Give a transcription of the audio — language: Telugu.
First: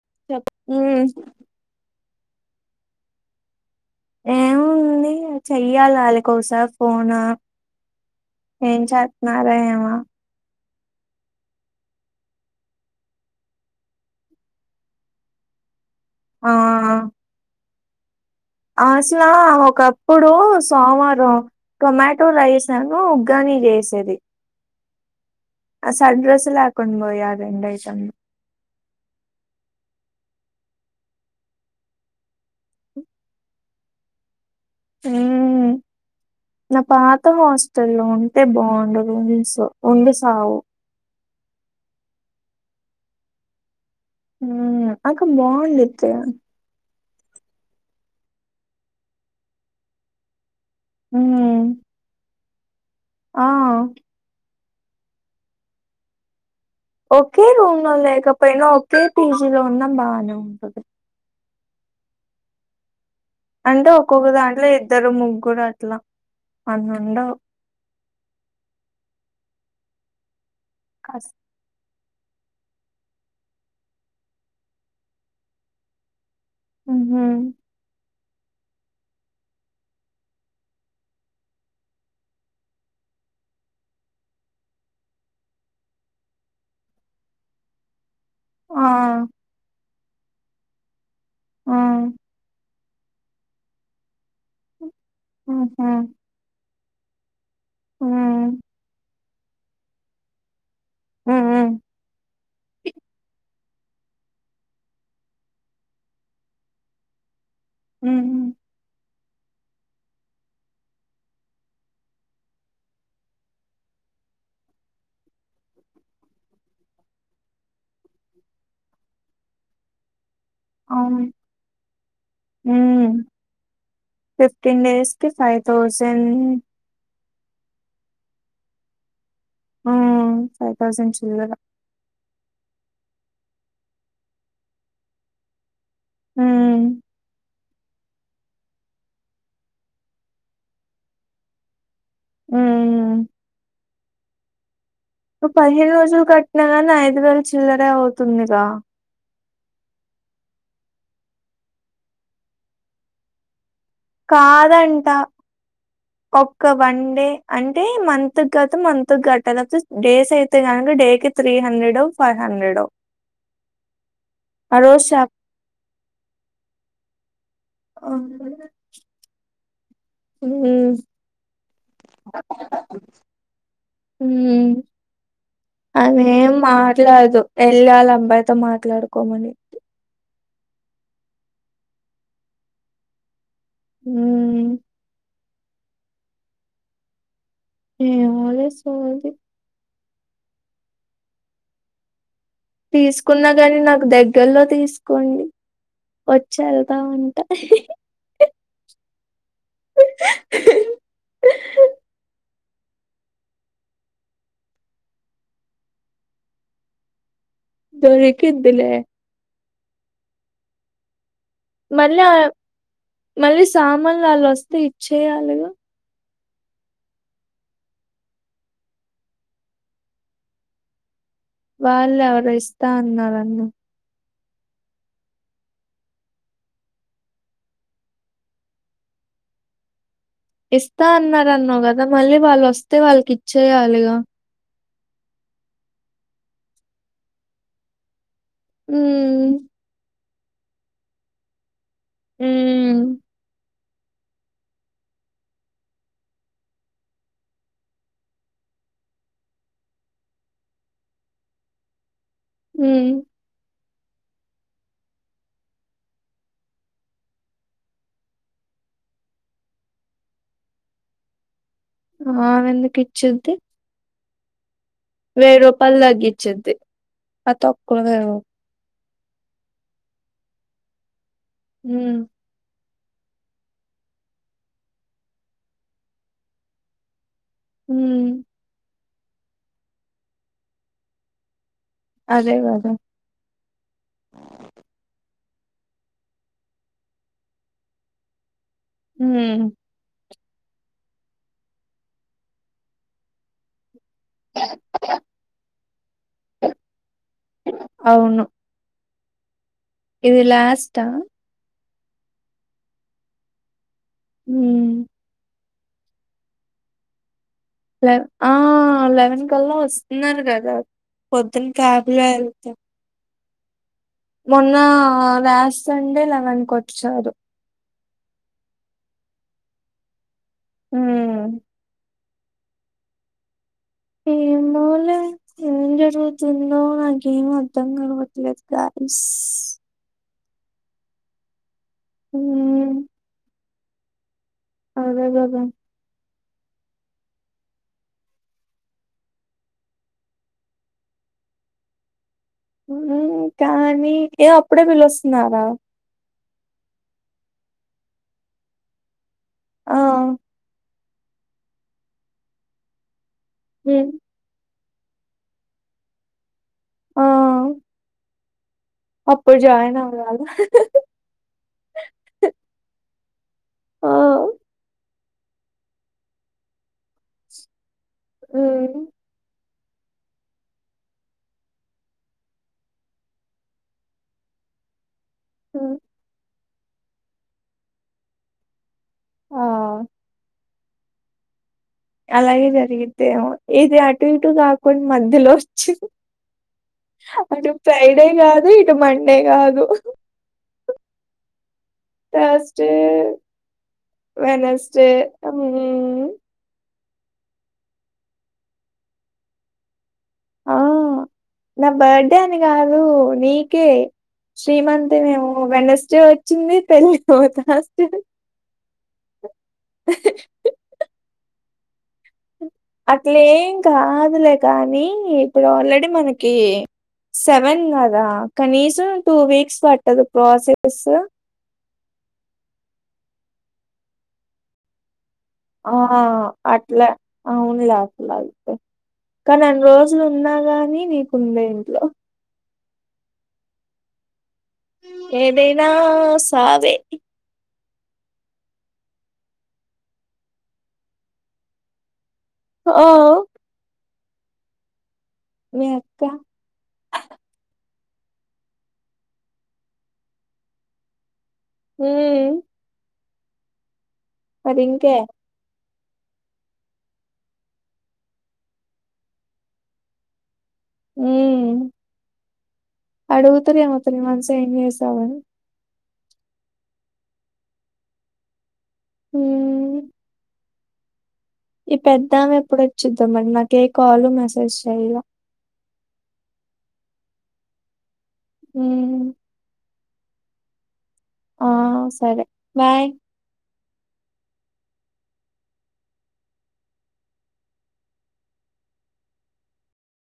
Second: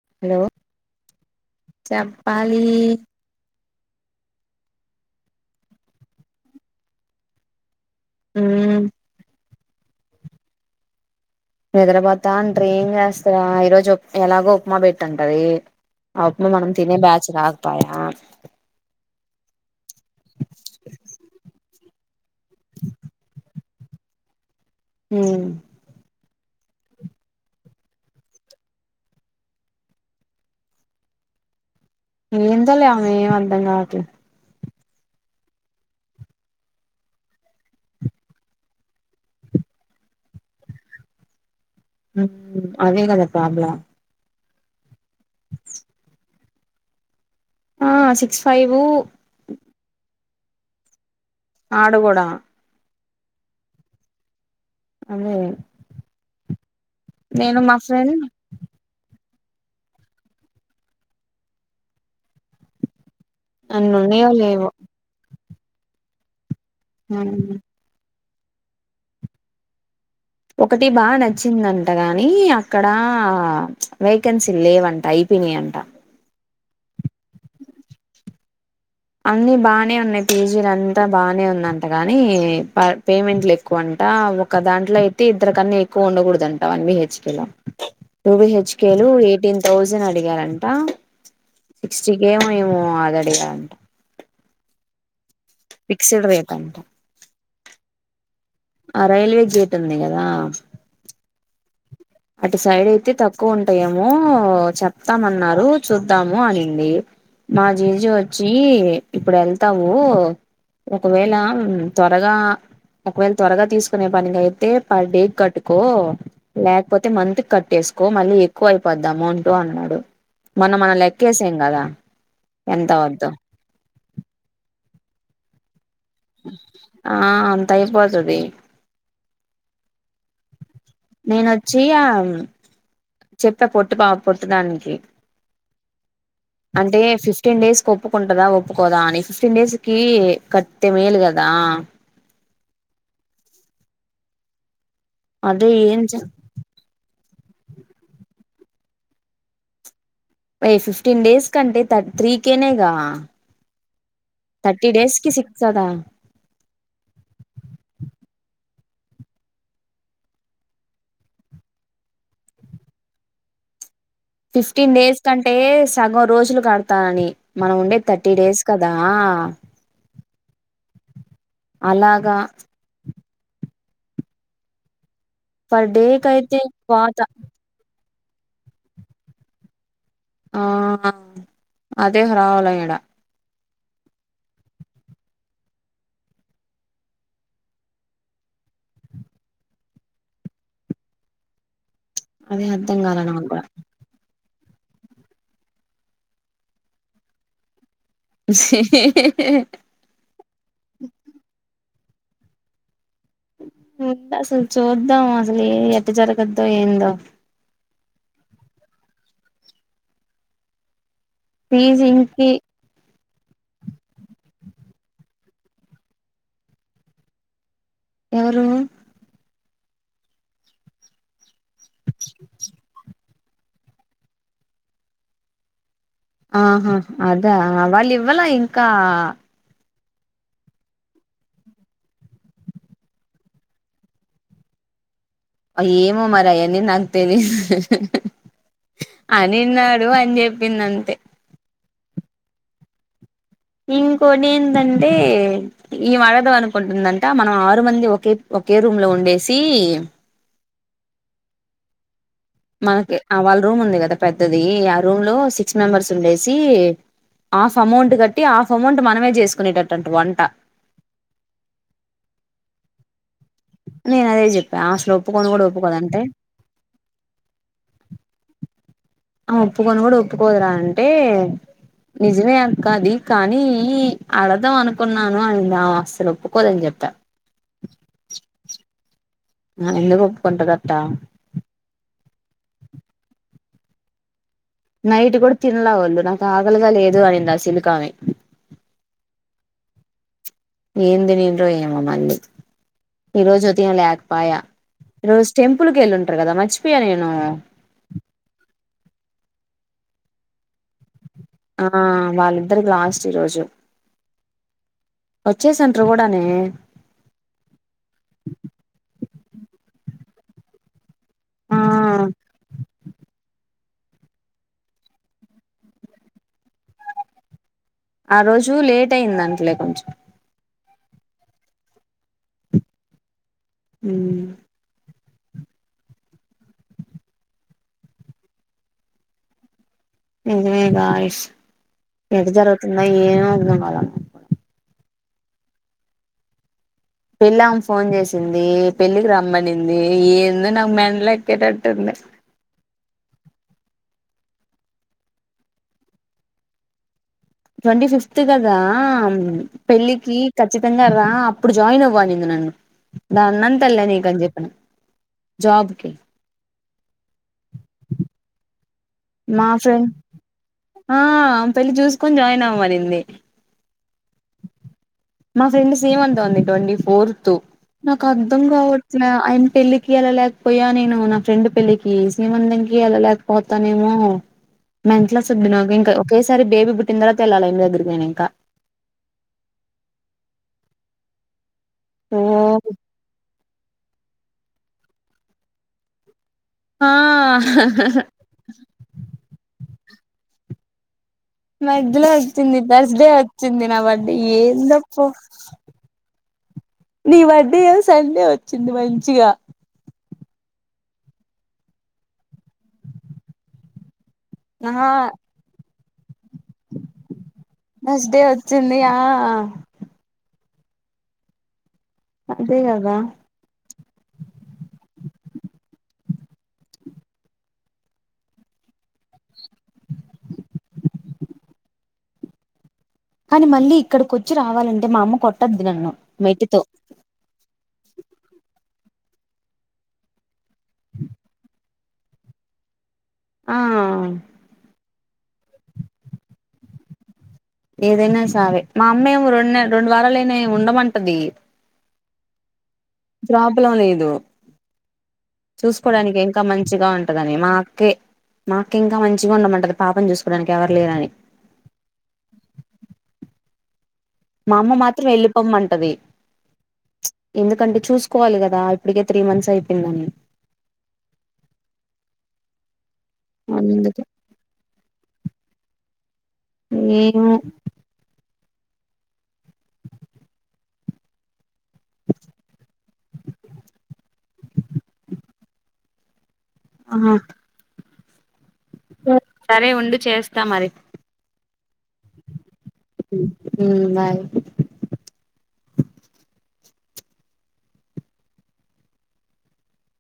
చె పాలి ఏముంది చెయ్యాలి వాళ్ళ కోస ఫోన్ ఏం మ్మ్ చెప్పన్నారుారే నిద్రపోతా అంట్ర ఏం చేస్తారా ఈ రోజుప్ ఎలాగో ఉప్మా పెట్టింటది అప్పుడు ఆ మనం తినే బచర్ ఆకుపయాయా అసలా ఒకప్పుడు సోమవారం టొమాటోలా వేసాను ఉ్గని చేసేది మ్మ్ ఆ సడ్రెస్లాకుం పోయా అ రెం ఐటమ్ ఏంత లేమె ఏం అధం కావట్లే హ నా పాత హాస్టల్ల్లో ఉంటే బాగుండదు ఉ ఉండి సావు అవే కదా ప్రాబ్ల ఉ అక బాగుండతే ఆ సిక్స్ ఫైవ్ మ్మ్ ఆడు కూడా ఆ అమూ ఓకే రూమ్ లో లేకపోయినా ఓకే పీ జీ లో ఉన్నా బానే ఉంటది అంటే అన్ని ఉన్నాయో ఒక్కొక్క దాంట్లో లేవో ఇద్దరు ముగ్గురు అట్ల అన్నుండవ్ ఒకటి బా కాస్ నచ్చింది నన్ను టగానీ అక్కడా వేకెన్సీ లేవంట ఐపినయంట ఉహూ అన్ని బానే ఉన్నయ్ పీ జీ లంతా బానే ఉందంట కానీ, ప పేమెంట్లు ఎక్కువన్. టా ఒక దాంట్లో అయితే ఇద్దరుకన్నా ఎక్కువ ఉండకూడదంటా వన్ బి హెచ్ కే లో టూ బి హెచ్ ఆ కే లు ఎయిటీన్ థౌజన్ అడిగారంట ఆ సిక్స్టీ కేమో ఏమో ఆగడిగ ఉహు ఫిక్స్డ్ రేట్ అంటా ఊ ఆ రైల్వే గేట్ ఉంది గదా ఉ ఉ అటు సైడ్ అయితే తక్కువ ఉన్ టయేమో చెప్తామన్నారు చూద్దాము అనింది మా జీజ ఉమ్ ఒచ్చీ ఇప్పుడు ఎళ్తావూ ఒకవేళా ఉమ్ త్వరగా ఒకవేళ త్వరగా తీసుకునే పనికైతే పర్ డే కట్టుకో లా పోతే మంత్ కట్టేసుకో మళ్ళీ ఎక్కువ అయిపోద్ది అమౌంటు అన్నాడు మొన్న మనం అవును లెక్కేసేం గదా ఎంత ఉమ్ అవుద్దో తె ఫై థౌజన్ ఆ అంత అయిపోతది ఊ నేనొచ్చి ఆమ్ చెప్పా పొట్టు బా పొట్టుదానికి ఉమ్ అంటే ఫిఫ్టీన్ డేస్ కొక కుంటదా ఒప్పుకోదా అని ఫిఫ్టీన్ డేస్ కి కట్తె మేలు గదా ఊ ను అదే పదిహేను ఏం చే రోజులు కట్టినా గాని ఐదు వేలు చిల్లరే అవుతుందిరా ఏయ్ ఫిఫ్టీన్ డేస్ కంటే త త్రీ కేే నేగా కాదంట కదా ఒక్క వన్డే అంటే మన్ తు గత్ మంత్ గట్టాల జాస్ డేసే అయితే కనక డే కి త్రీ హండ్రెడో ఫై హండ్రెడో ఆ ఫిఫ్టీన్ రోజు డేస్ షాప్ కంటే సగం రోజులు కడతా అని మనం ఉండే థర్టీ డేస్ కదా ఉహూ అలాగా హూ పర్ డే ఆమె ఏం కయితే పాత మాట్లాడదు ఎళ్గాలమ్మ బాయ్తో మాట్లాడుకోమని ఆ అదే హ్రావ్లం ఈడ హ్మ్ ఏమోలె సోది అదే అర్థం కాల నాకు తీసుకున్నా కూడా గాని నాకు దగ్ గల్లో తీసుకోన్ని వచ్చి ఎళ్తా ఉంటె ఇస్సి హి హి హీ ఉ అసల్ చూద్దాం అసలు ఏ ఎట్ట జరగద్దో ఏందో దొరకిద్దిలే పీ జి మళ్ళీ ఆ- ఇంకి మళ్ళీ సామాన్లు వాళ్ళు వస్తే ఇచ్చేయాలిగా. ఎవరు? వాళ్ళు ఎవరు ఇస్తా అన్నారన్నావ్. ఆహా అదా వాళ్ళు ఇవ్వాల ఇంకా. ఇస్తా అన్నారన్నావు కదా మళ్ళీ వాళ్ళు వస్తే వాళ్ళకి ఇచ్చేయాలిగా. ఏమో మరి అయన్ని నాకు తెలిదు. మ్మ్ అనిన్నాడు అని చెప్పింది అంతే. హ్మ్. ఇంకోటి ఏంటంటే ఈ వడద అనుకుంటుందంట మనం ఆరు మంది ఒకే. ఒకే రూమ్ లో ఉండేసి. హ్మ్ మనకి వాళ్ళ రూమ్ ఉంది కదా పెద్దది ఆ రూమ్ లో సిక్స్ మెంబర్స్ ఉండేసి. ఆఫ్ అమౌంట్ కట్టి ఆఫ్ అమౌంట్ మనమే చేసుకునేటంట వంట. ఆ మనెందుక్ ఇచ్చది. నేనదే చెప్. వెయ్యి రూపాయలు తగ్గించిది అ తక్కువ. ఆమే ఒప్పుకొని కూడా ఒప్పుకోదరా అంటే హ్మ్ నిజమే. అది కానీ అడదాం అనుకున్నాను అని నా అసలు ఒప్పుకోదని చెప్ప. హుమ్. నను ఎందుకు ఒప్పుకుంటుది అట్టా. అదే కదా. నైట్ కూడా తినలేవాళ్ళు నాకు ఆకలిగ లేదు అనింది ఆస్లక్ ఆమె. హుమ్. ఏంది తినిండ్రో ఏమో మళ్లీ ఈరోజు ఉదయం లేకపో. పాయ రోజు టెంపుల్కి వెళ్ళింటారు కదా మర్చిపోయా నేను. అవును ఇది లాష్ట. ఆ వాళ్ళిద్దరికి లాస్ట్ ఈ రోజు. హామ్. వచ్చేసంట్ర కూడానే. లె ఆ లెవెన్ కల్లా వస్తున్నారు కదా. పొద్దున్న ఆ క్యాబ్ లో వెళ్తారు. మొన్న లాస్ట్ సండే లెవెన్కి వచ్చారు. ఆ రోజు లేట్ అయిందట్లే కొంచెం. హామ్. హ్మ్. ఏమోలే ఏం జరుగుతుందో నాకేం అర్థం కలవట్లేదు గాయ్స్. నిజమే గాయ్స్ ఎటు హ్మ్ జరుగుతుందో ఏం అర్థం కాలేదు నాకు. అదే కదా. పెళ్లి ఆమ ఫోన్ చేసింది పెళ్ళికి రమ్మనింది ఏందో నాకు మెంటల్ ఎక్కేటట్టుంది. హామ్ కానీ అప్పుడే పిలుస్తున్నారా. ట్వంటీ ఫిఫ్త్ కదా ఆ! పెళ్ళికి ఖచ్చిత. సింగా రా అప్పుడు జాయిన్ అవ్వనింది నన్ను దాన్నంతల్లే హ్మ్. నీక అని చెప్పను. జాబ్ కి. ఆ. అప్పుడు మా జాయిన్ ఫ్రెండ్ అవ్వాలా? ఆ పెళ్లి చూసుకొని జాయిన్ అవ్వమనింది. ఆ! మా ఫ్రెండ్ సేమ్ అంతా ఉంది ట్వంటీ ఫోర్త్ నాకు అర్థం హ్మ్. కావట్లేదు. పెళ్ళలికి ఎలా లేకపోయా నేను నా ఫ్రెండ్ పెళ్ళికి శ్రీమంతం కి ఎలా లేకపోతానేమో. మెంట్లో సుద్దు నాకు హ్మ్. ఇంకా ఒకేసారి బేబీ పుట్టిన తర్వాత వెళ్లాలి ఇంటి దగ్గరికి పోయినంక. ఆ! అలాగే ఓ జరిగితేమో ఏది అటు ఇటు కాకుండా మధ్యలో వచ్చింది. ఆ అటు ఫ్రైడే కాదు ఇటు మండే కాదు. మధ్యలో వచ్చింది ట్యూస్డే థర్స్డే వచ్చింది నా బర్త్డే వెడ్నెస్డే ఏందప్పో నీ బర్త్డే ఏమో సండే వచ్చింది మంచిగా ఆ నా బర్త్డే అని కాదు నీకే ఆ శ్రీమంతం ఏమో వెడ్నెస్డే వచ్చ వచ్చింది తేలేదు ట్యూస్డే థర్స్డే వచ్చింది ఆ అదే కదా అట్లేం కాదులే కానీ ఇప్పుడు ఆల్రెడీ మనకి సెవెన్ కదా కనీసం టూ వీక్స్ పట్టదు ప్రాసెస్ కానీ మళ్ళీ ఇక్కడికి వచ్చి రావాలంటే మా అమ్మ కొ ఆ అట్లా అవును లాస్లాతే కానీ అన్ని రోజులు ఉన్నా గాని నీకుంది ఇంట్లో ఆ ఏదైనా సావే ఏదైనా సావే మా అమ్మా ఏమో రెండు రెండు వారాలుయినా ఉండమంటది ఓ ప్రాబ్లంలేదు మీ అక్క చూసుకోడానికి ఇంకా మంచిగా ఉంటదని మా కే మా అక్క ఇంకా మంచిగా ఉండమంటది పాపని చూసుకోవడానికి ఎవరు లేరని ఉ మా అమ్మ మాత్రం వెళ్ళిపోమంటది ఎందుకంటే చూసుకోవాలి కదా ఇప్పటికే త్రీ మంత్స్ అయిపోయిందని ఉ అడగుతరెమో త్రీ అందుకే మంత్స్ ఏం చేసావు అని ఏమో ఉ ఈ పెద్దామె ఎప్పుడు వచ్చిద్దో మరి నాకు ఏ కాల్ మెసేజ్ చెయ్యలే ఆహ ఉమ్ సరే ఉండు చేస్తా మరి ఆ సరే బాయ్. బాయ్